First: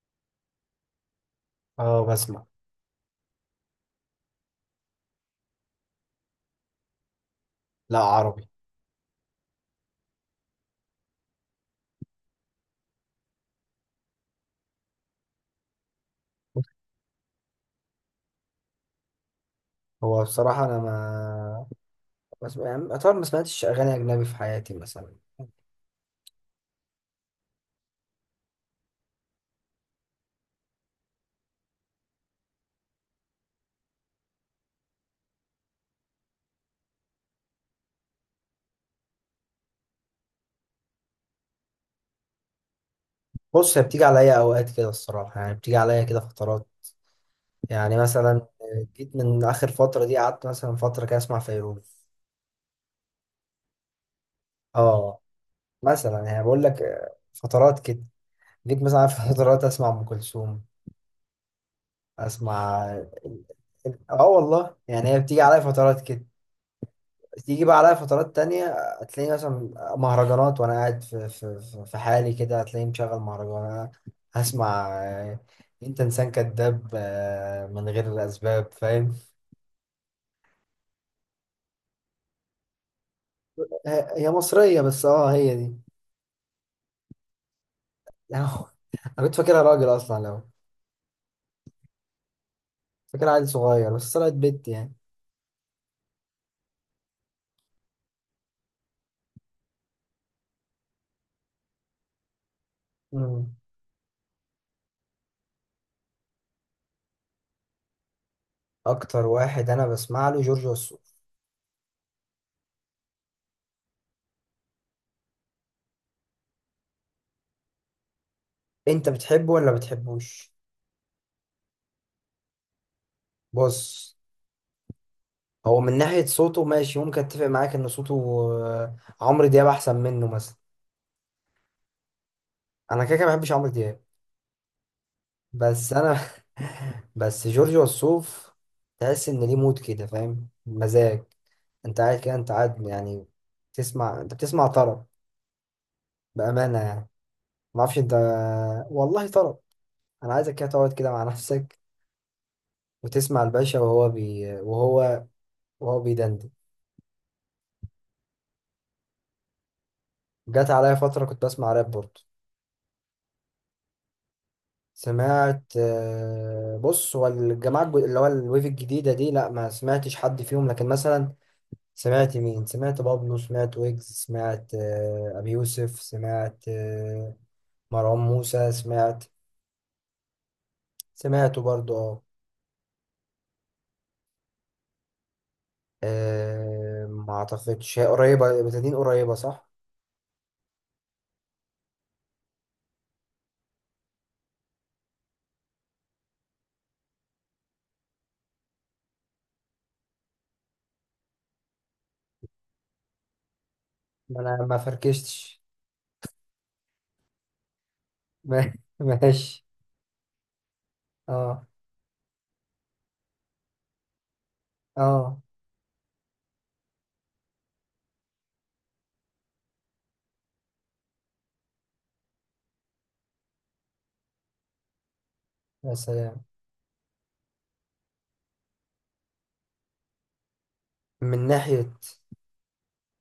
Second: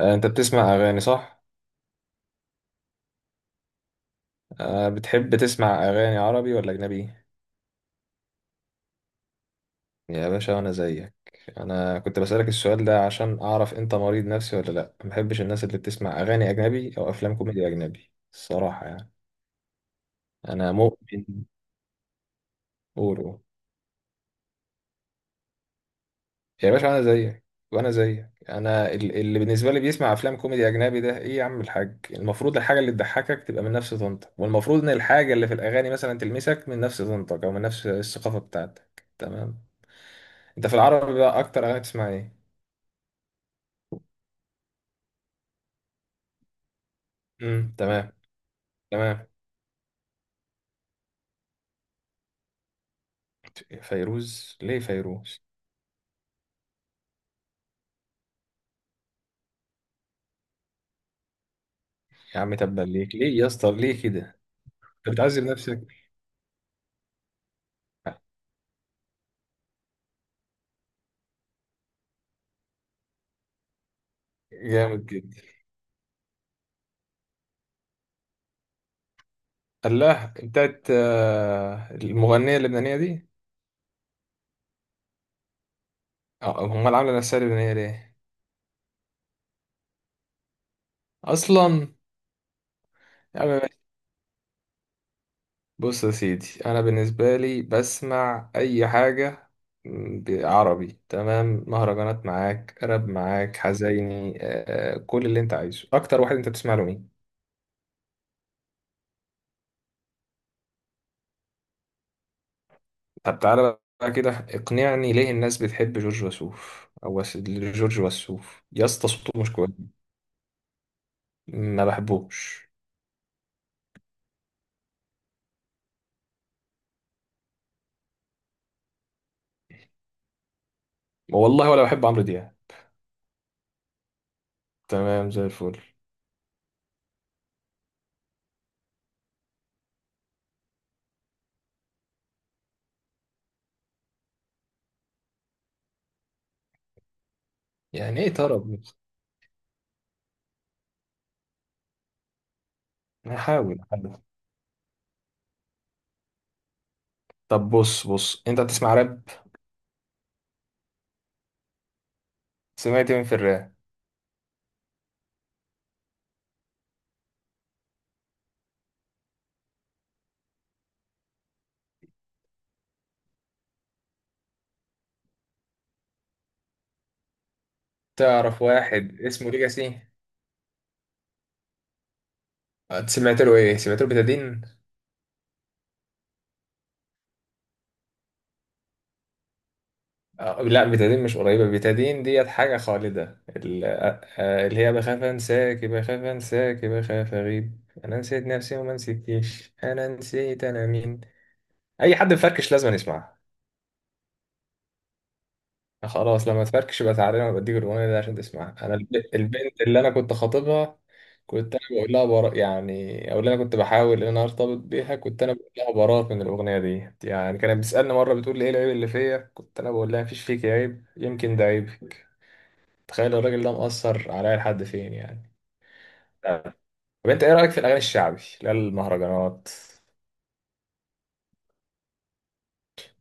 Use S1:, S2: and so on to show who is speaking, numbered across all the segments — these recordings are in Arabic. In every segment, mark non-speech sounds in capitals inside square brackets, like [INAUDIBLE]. S1: آه، انت بتسمع اغاني صح؟
S2: اه، بسمع.
S1: آه، بتحب تسمع اغاني عربي ولا اجنبي؟
S2: لا، عربي.
S1: يا باشا انا زيك. انا كنت بسألك السؤال ده عشان اعرف انت مريض نفسي ولا لا، ما بحبش الناس اللي بتسمع اغاني اجنبي او افلام كوميدي اجنبي الصراحة يعني.
S2: هو بصراحة
S1: انا
S2: أنا
S1: مؤمن.
S2: ما بسمع، يعني أطول ما
S1: قولوا.
S2: سمعتش أغاني أجنبي في حياتي مثلا.
S1: يا باشا انا زيك. وانا زيك، انا اللي بالنسبه لي بيسمع افلام كوميدي اجنبي ده ايه يا عم الحاج؟ المفروض الحاجه اللي تضحكك تبقى من نفس طنطك، والمفروض ان الحاجه اللي في الاغاني مثلا تلمسك من نفس طنطك او من نفس الثقافه بتاعتك. تمام. انت في العربي بقى اكتر اغاني تسمع ايه؟
S2: بص، هي بتيجي عليا أوقات كده الصراحة، يعني بتيجي عليا كده فترات. يعني
S1: تمام.
S2: مثلا جيت
S1: تمام.
S2: من آخر فترة دي، قعدت مثلا فترة كده أسمع فيروز.
S1: فيروز؟ ليه
S2: اه.
S1: فيروز؟
S2: مثلا يعني بقول لك، فترات كده. جيت مثلا في [LAUGHS] فترات أسمع أم كلثوم.
S1: يا عم تبا
S2: أسمع.
S1: ليك، ليه يا اسطى ليه
S2: اه
S1: كده؟
S2: والله، يعني
S1: انت
S2: هي بتيجي
S1: بتعذب
S2: عليا
S1: نفسك.
S2: فترات كده. تيجي بقى عليا فترات تانية. هتلاقيني مثلا مهرجانات، وأنا قاعد في حالي كده، هتلاقيني مشغل مهرجان. هسمع.
S1: جامد جدا.
S2: أنت إنسان كذاب، من غير أسباب فاهم.
S1: الله، بتاعت المغنيه اللبنانيه دي.
S2: هي مصرية، بس هي دي.
S1: اه، هم اللي عامله نفسها لبنانيه ليه؟
S2: [LAUGHS] يعني. أنا كنت فاكرها راجل أصلا، لو
S1: اصلا.
S2: فاكرها
S1: يا
S2: عيل
S1: عم ماشي.
S2: صغير بس طلعت بنت يعني.
S1: بص يا سيدي، انا بالنسبه لي بسمع اي حاجه عربي. تمام، مهرجانات معاك، راب
S2: مم.
S1: معاك، حزيني، كل اللي انت عايزه. اكتر واحد انت بتسمع له مين؟
S2: أكتر واحد أنا بسمع له جورج وسوف.
S1: طب تعالى بقى كده اقنعني، ليه الناس بتحب جورج وسوف؟ جورج وسوف يا
S2: أنت
S1: اسطى صوته
S2: بتحبه
S1: مش كويس.
S2: ولا بتحبوش؟
S1: ما بحبوش.
S2: بص، هو من ناحية صوته ماشي، ممكن أتفق معاك إن صوته آه، عمرو دياب أحسن منه مثلا.
S1: والله ولا بحب عمرو دياب.
S2: انا كده كده ما بحبش عمرو دياب.
S1: تمام زي الفل.
S2: بس انا [LAUGHS] بس جورج وسوف. تحس ان ليه مود كده، فاهم، مزاج. انت قاعد كده، انت قاعد يعني، تسمع، انت بتسمع طرب، بامانه يعني، ما اعرفش انت.
S1: يعني ايه طرب؟
S2: والله طرب. انا عايزك كده تقعد كده مع نفسك وتسمع
S1: هحاول
S2: الباشا، وهو
S1: احاول.
S2: بي وهو وهو بيدندن.
S1: طب بص بص، انت بتسمع راب؟
S2: جات عليا فتره كنت بسمع راب برضه.
S1: سمعت مين في الراب؟
S2: سمعت، بص، هو الجماعه اللي هو الويف الجديده دي، لا ما سمعتش حد فيهم لكن مثلا، سمعت مين، سمعت بابلو، سمعت ويجز، سمعت أبي يوسف، سمعت مروان
S1: تعرف
S2: موسى،
S1: واحد
S2: سمعت.
S1: اسمه ليجاسي؟
S2: سمعته برضو، اه.
S1: آه، سمعت له ايه؟ سمعت له بتادين؟
S2: آه، ما اعتقدش، هي قريبة بتدين، قريبة صح؟
S1: آه، لا، بتادين مش قريبة، بتادين ديت حاجة خالدة، اللي هي بخاف انساك بخاف انساك بخاف اغيب، انا نسيت نفسي وما نسيتكيش، انا نسيت انا مين. اي حد مفركش لازم يسمعها.
S2: ما انا ما فركشتش.
S1: خلاص، لما تفركش يبقى تعالى انا بديك الاغنية دي عشان
S2: ما-
S1: تسمعها. انا
S2: [LAUGHS] ماشي.
S1: البنت اللي انا كنت خاطبها،
S2: اه.
S1: كنت انا بقول لها برا يعني، او اللي انا كنت بحاول ان انا ارتبط بيها
S2: اه.
S1: كنت انا بقول لها براء من الاغنيه دي يعني. كانت بتسالني مره بتقول لي، ايه العيب اللي فيا؟ كنت انا بقول لها، مفيش فيك عيب، يمكن ده عيب. تخيل الراجل ده مأثر عليا لحد فين يعني.
S2: يا سلام.
S1: طب انت ايه رأيك في الاغاني الشعبي، لا المهرجانات؟
S2: من ناحية.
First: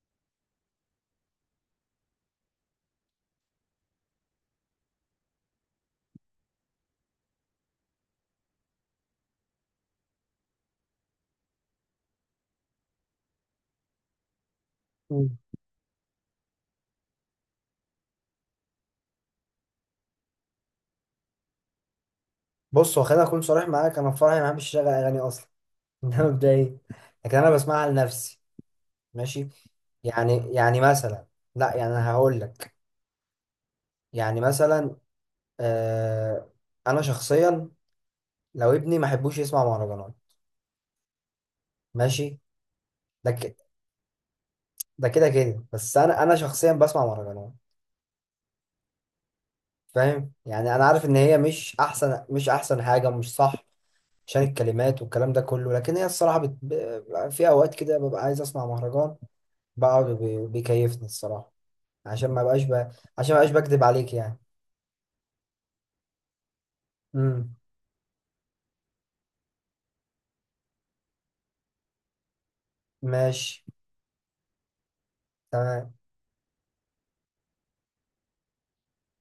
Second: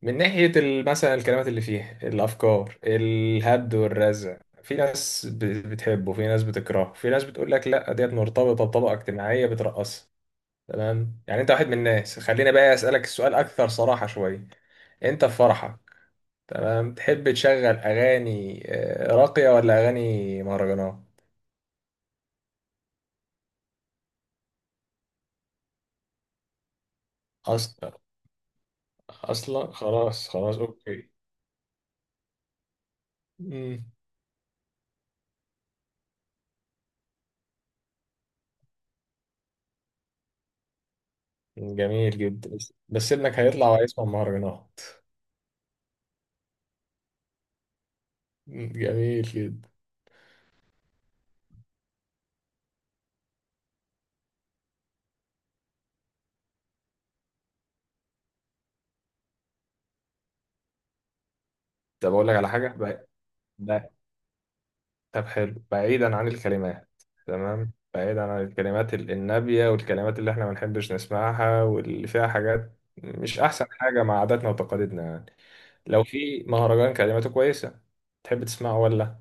S1: من ناحية مثلا الكلمات اللي فيها، الافكار، الهد والرزع. في ناس بتحبه، في ناس بتكرهه، في ناس بتقول لك لا ديت مرتبطة بطبقة اجتماعية بترقصها. تمام، يعني انت واحد من الناس. خليني بقى اسألك السؤال اكثر صراحة شوية، انت في
S2: مم.
S1: فرحك، تمام، تحب تشغل اغاني راقية ولا اغاني مهرجانات؟
S2: بص، هو خليني اكون صريح معاك، انا في فرحي ما بحبش اشغل اغاني اصلا. [LAUGHS] ده مبدئيا، لكن انا بسمعها
S1: اصلا.
S2: لنفسي. ماشي.
S1: اصلا خلاص
S2: يعني
S1: خلاص
S2: يعني
S1: اوكي.
S2: مثلا. لا، يعني انا هقول لك.
S1: مم.
S2: يعني مثلا. آه. انا شخصيا، لو ابني ما احبوش يسمع مهرجانات.
S1: جميل
S2: ماشي.
S1: جدا، بس بس
S2: ده
S1: ابنك
S2: ك...
S1: هيطلع وهيسمع مهرجانات.
S2: ده كده كده، بس انا شخصيا بسمع مهرجانات.
S1: جميل جدا.
S2: فاهم، يعني انا عارف ان هي مش احسن حاجه، مش صح. عشان الكلمات والكلام ده كله، لكن هي الصراحه في اوقات كده ببقى عايز اسمع مهرجان. بقعد بيكيفني الصراحه،
S1: طب اقول
S2: عشان
S1: لك
S2: ما
S1: على
S2: بقاش
S1: حاجه
S2: ب... عشان ما بقاش بكذب
S1: بع-
S2: عليك يعني.
S1: طب حلو، بعيدا عن الكلمات،
S2: امم.
S1: تمام، بعيدا عن الكلمات النابيه والكلمات اللي احنا ما بنحبش نسمعها واللي فيها حاجات مش
S2: ماشي.
S1: احسن حاجه مع عاداتنا وتقاليدنا يعني،
S2: تمام.
S1: لو في مهرجان كلماته كويسه تحب تسمعه ولا؟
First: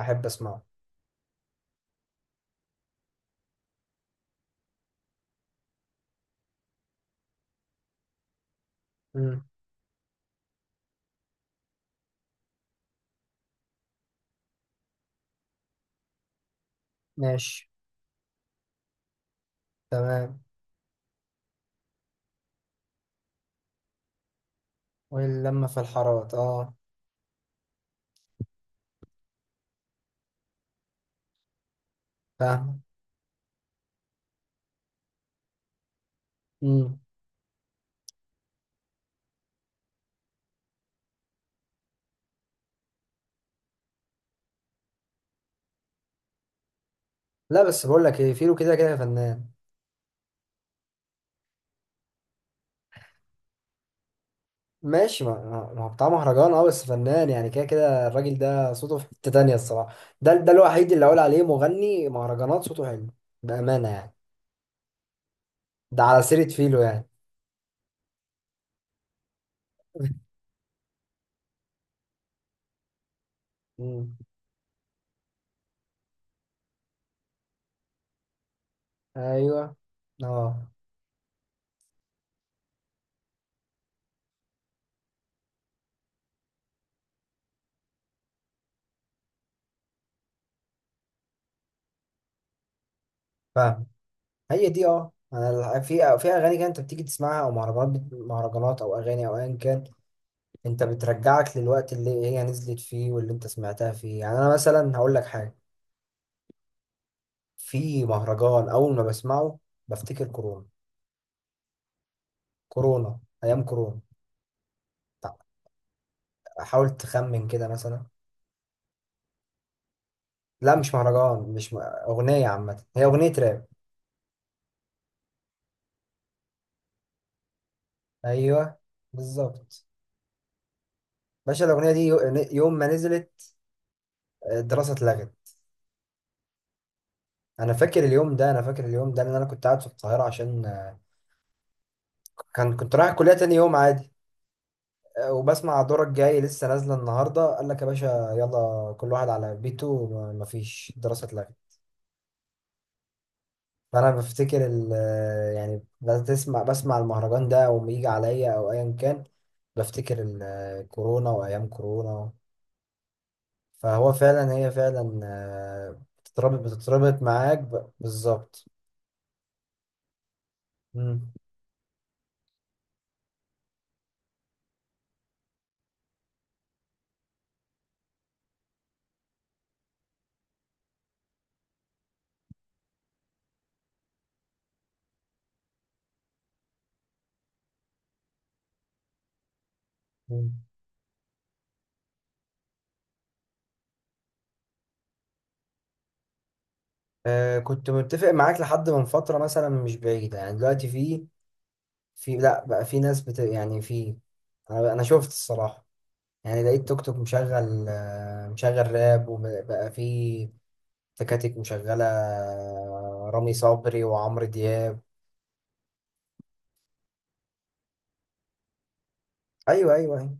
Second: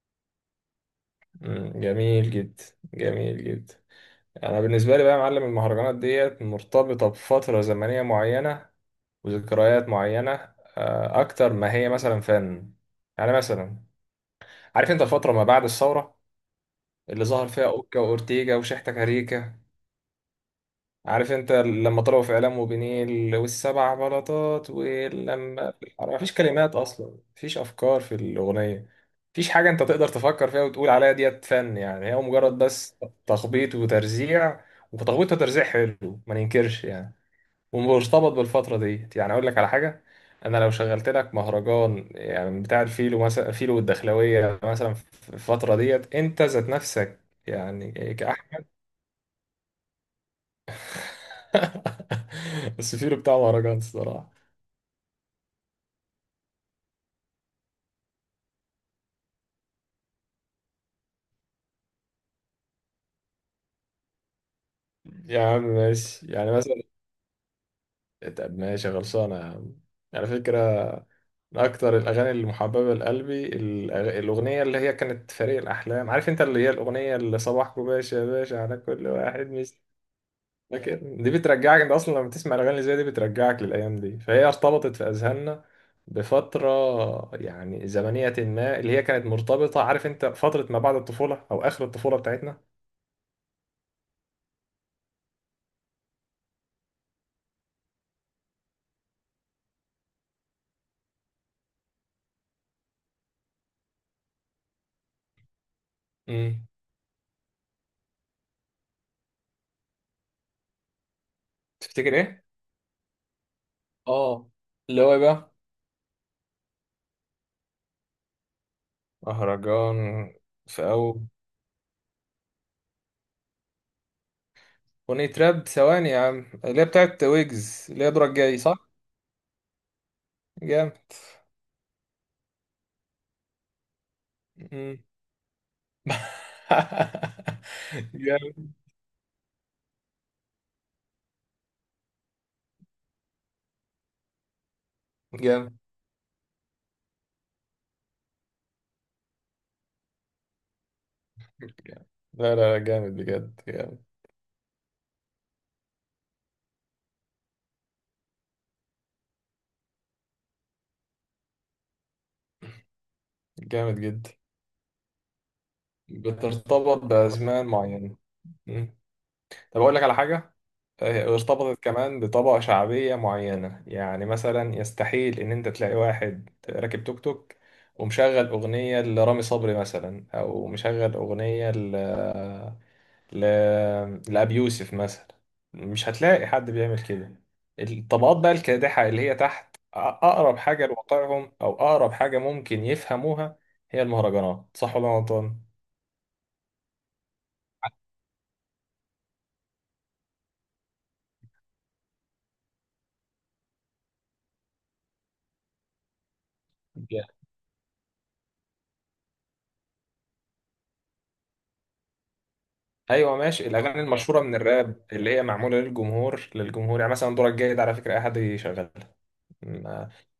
S2: احب اسمعه.
S1: مم، جميل جدا. جميل جدا. انا بالنسبه لي بقى يا معلم، المهرجانات ديت مرتبطه بفتره زمنيه معينه
S2: امم.
S1: وذكريات معينه، اكتر ما هي مثلا فن. يعني مثلا، عارف انت الفتره ما بعد الثوره اللي ظهر فيها
S2: ماشي.
S1: اوكا واورتيجا وشحتة كاريكا،
S2: تمام.
S1: عارف انت لما طلعوا في اعلام وبنيل والسبع بلاطات
S2: واللمه
S1: ولما،
S2: في
S1: مفيش
S2: الحارات، اه.
S1: كلمات اصلا، مفيش افكار في الاغنيه، مفيش حاجه انت تقدر تفكر فيها وتقول عليها ديت فن يعني، هي مجرد
S2: فاهم.
S1: بس تخبيط وترزيع. وتخبيط وترزيع حلو ما ننكرش
S2: مم.
S1: يعني، ومرتبط بالفتره ديت. يعني اقول لك على حاجه، انا لو شغلت لك مهرجان يعني بتاع الفيلو مثلا، فيلو والدخلاويه مثلا، في الفتره ديت انت ذات نفسك
S2: لا، بس
S1: يعني،
S2: بقول لك ايه، فيلو كده كده فنان.
S1: [LAUGHS] السفير بتاع مهرجان الصراحة.
S2: ماشي، ما هو بتاع مهرجان، اه بس فنان يعني، كده كده الراجل ده صوته في حتة تانية، الصراحة. ده الوحيد اللي اقول عليه مغني مهرجانات صوته حلو، بأمانة يعني.
S1: يا عم
S2: ده على
S1: ماشي،
S2: سيرة
S1: يعني مثلا.
S2: فيلو يعني.
S1: طب ماشي خلصانة يا عم. على
S2: [LAUGHS]
S1: فكرة، من أكتر الأغاني المحببة لقلبي
S2: مم.
S1: الأغنية اللي هي كانت فريق الأحلام، عارف أنت، اللي هي الأغنية اللي صباحكم باشا يا باشا على كل واحد، مش
S2: ايوه. اه.
S1: فاكر؟ دي بترجعك أنت أصلا، لما تسمع الأغاني اللي زي دي بترجعك للأيام دي، فهي ارتبطت في أذهاننا بفترة يعني زمنية ما، اللي هي كانت مرتبطة، عارف أنت، فترة ما بعد الطفولة أو آخر الطفولة بتاعتنا.
S2: فاهم. هي دي، اه، في اغاني كده انت بتيجي تسمعها، او مهرجانات، مهرجانات او اغاني او ايا كان، انت بترجعك للوقت اللي هي نزلت فيه واللي انت سمعتها فيه يعني. انا مثلا هقول لك حاجة.
S1: امم
S2: في مهرجان اول ما بسمعه بفتكر كورونا.
S1: تفتكر إيه؟
S2: كورونا، ايام كورونا.
S1: اه، اللي هو إيه
S2: تع-
S1: بقى؟
S2: حاول تخمن كده مثلا.
S1: مهرجان؟
S2: لا
S1: في
S2: مش
S1: أول
S2: مهرجان، مش م... اغنيه عامه، هي اغنيه راب.
S1: أغنية راب، ثواني يا عم، اللي هي بتاعت ويجز، اللي هي دورك جاي،
S2: ايوه
S1: صح؟
S2: بالظبط.
S1: جامد.
S2: باشا الاغنيه دي، يوم ما نزلت، الدراسه
S1: مم.
S2: اتلغت.
S1: [LAUGHS]
S2: انا فاكر اليوم ده، انا
S1: جامد
S2: فاكر اليوم ده، لان انا كنت قاعد في القاهره عشان كنت رايح الكليه تاني يوم عادي.
S1: جامد.
S2: وبسمع دورك جاي لسه نازله النهارده، قال لك يا باشا يلا كل واحد على بيته، مفيش دراسه، اتلغت.
S1: لا لا، جامد بجد، جامد.
S2: فانا بفتكر يعني بسمع المهرجان ده او يجي عليا او ايا كان، بفتكر كورونا وايام كورونا.
S1: جامد
S2: فهو
S1: جدا.
S2: فعلا، هي فعلا بتتربط
S1: بترتبط
S2: بتتربط معاك،
S1: بأزمان معينة.
S2: بالظبط.
S1: طب أقول لك على حاجة،
S2: مم.
S1: ارتبطت كمان بطبقة شعبية معينة، يعني مثلا يستحيل إن أنت تلاقي واحد راكب توك توك ومشغل أغنية لرامي صبري مثلا، أو مشغل أغنية ل... لأبي يوسف مثلا، مش هتلاقي حد بيعمل كده. الطبقات بقى الكادحة، اللي هي تحت، أقرب
S2: مم.
S1: حاجة لواقعهم أو أقرب حاجة ممكن يفهموها هي المهرجانات، صح ولا أنا غلطان؟
S2: كنت متفق معاك لحد من فترة مثلا مش بعيدة، يعني دلوقتي في في لا بقى في ناس يعني في، أنا شفت الصراحة. يعني لقيت توك توك مشغل راب، وبقى في تكاتك مشغلة
S1: ايوه
S2: رامي
S1: ماشي، الاغاني
S2: صبري
S1: المشهوره
S2: وعمرو
S1: من
S2: دياب.
S1: الراب اللي هي معموله للجمهور للجمهور يعني، مثلا دورك جاي ده على فكره اي حد يشغلها،
S2: أيوه أيوه أيوه.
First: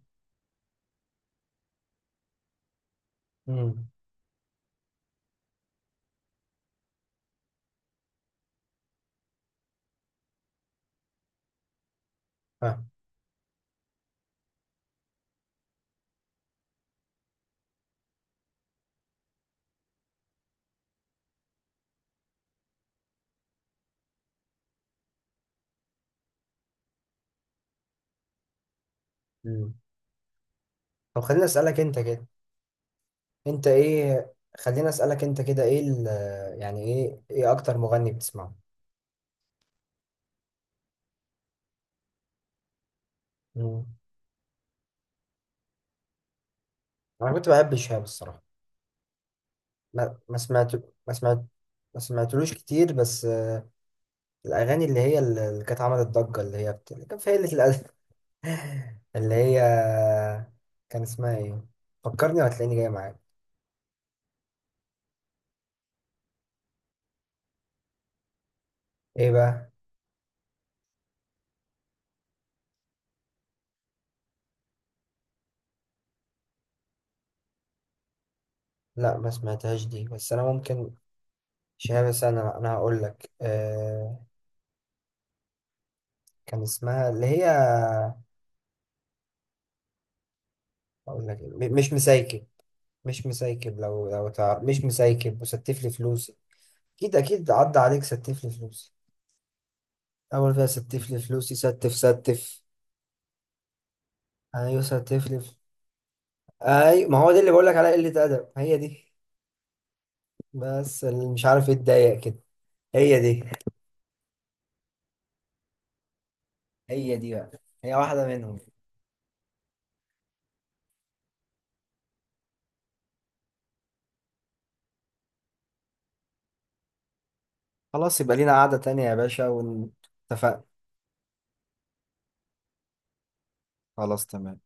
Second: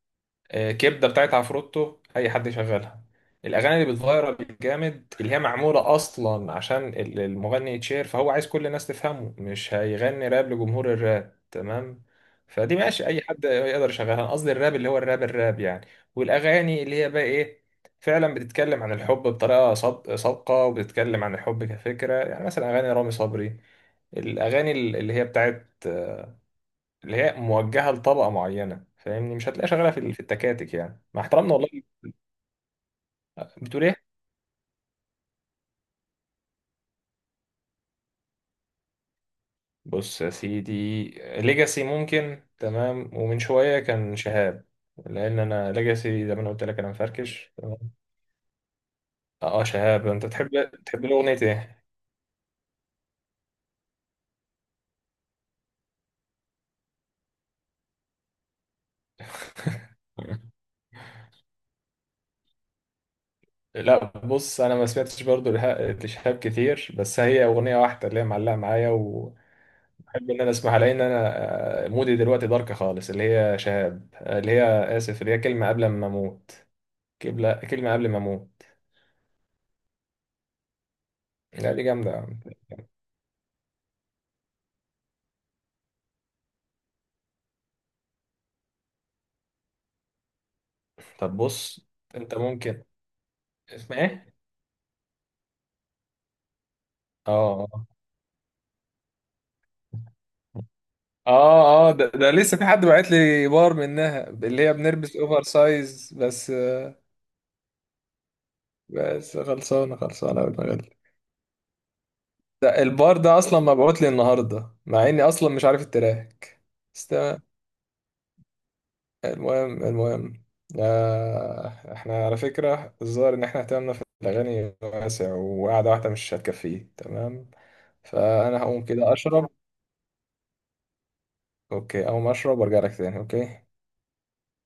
S1: كبده بتاعت عفروتو اي حد يشغلها. الاغاني
S2: أمم،
S1: اللي بتفيرال جامد، اللي هي معموله اصلا عشان المغني يتشير، فهو عايز كل الناس تفهمه، مش هيغني راب لجمهور الراب، تمام؟ فدي
S2: فاهم.
S1: ماشي اي حد يقدر يشغلها. انا قصدي الراب اللي هو الراب الراب يعني، والاغاني اللي هي بقى ايه، فعلا بتتكلم عن الحب بطريقه صادقه، وبتتكلم عن الحب كفكره، يعني مثلا اغاني رامي صبري، الاغاني اللي هي بتاعت، اللي هي موجهه لطبقه معينه، فاهمني؟ مش هتلاقيها
S2: أمم.
S1: شغاله في التكاتك يعني،
S2: طب
S1: مع
S2: خليني
S1: احترامنا والله.
S2: أسألك أنت كده، أنت
S1: بتقول ايه؟
S2: إيه، خليني أسألك أنت كده، إيه يعني إيه، أكتر مغني بتسمعه؟
S1: بص يا سيدي، ليجاسي ممكن، تمام، ومن شويه
S2: أمم.
S1: كان شهاب، لان انا ليجاسي زي ما انا قلت لك انا
S2: أنا كنت
S1: مفركش،
S2: بحب
S1: تمام.
S2: شهاب الصراحة.
S1: اه، شهاب
S2: ما
S1: انت
S2: ما
S1: تحب.
S2: سمعت،
S1: تحب
S2: ما
S1: له اغنيه
S2: سمعت،
S1: ايه؟
S2: ما سمعتلوش كتير بس. الأغاني اللي هي اللي كانت عملت ضجة، اللي هي اللي كان في قلة الأدب. [LAUGHS] اللي هي،
S1: [LAUGHS]
S2: كان اسمها إيه؟ فكرني وهتلاقيني جاي معاك.
S1: لا بص، انا ما سمعتش برضو لشهاب كتير، بس هي اغنيه واحده اللي هي معلقه معايا
S2: إيه بقى؟
S1: وبحب ان انا اسمعها، لان انا مودي دلوقتي دارك خالص، اللي هي شهاب، اللي هي اسف، اللي هي كلمه قبل ما اموت، كلمه قبل ما اموت.
S2: لا ما سمعتهاش دي، بس انا ممكن.
S1: لا دي جامده
S2: شهاب،
S1: يا عم.
S2: انا هقول لك، كان اسمها اللي هي، هقول
S1: طب
S2: لك
S1: بص،
S2: مش
S1: انت
S2: مسايكب.
S1: ممكن،
S2: مش مسايكب،
S1: اسمها
S2: لو
S1: ايه؟
S2: تعرف مش مسايكب وستف لي فلوسي. اكيد اكيد
S1: اه
S2: عدى عليك ستف لي فلوسي. اول فيها ستف لي فلوسي،
S1: اه اه،
S2: ستف
S1: ده لسه
S2: ستف.
S1: في حد بعت لي بار منها اللي هي
S2: ايوه
S1: بنلبس
S2: ستف لي
S1: اوفر سايز بس.
S2: اي ما هو ده اللي بقول لك عليها قلة ادب، هي دي.
S1: بس خلصانه خلصانه أوي دماغي.
S2: بس اللي مش عارف ايه اتضايق كده.
S1: ده البار
S2: هي
S1: ده
S2: دي،
S1: اصلا مبعوت لي النهارده، مع اني اصلا مش عارف التراك. بس
S2: هي دي
S1: تمام.
S2: بقى، هي واحدة منهم.
S1: المهم المهم، آه، احنا على فكره الظاهر ان احنا اهتمامنا في الاغاني واسع، وقعده واحده مش هتكفيه، تمام.
S2: خلاص يبقى لينا
S1: فانا
S2: قعدة
S1: هقوم
S2: تانية
S1: كده
S2: يا باشا
S1: اشرب.
S2: واتفقنا.
S1: اوكي، اقوم اشرب وارجع لك تاني، اوكي.
S2: خلاص تمام.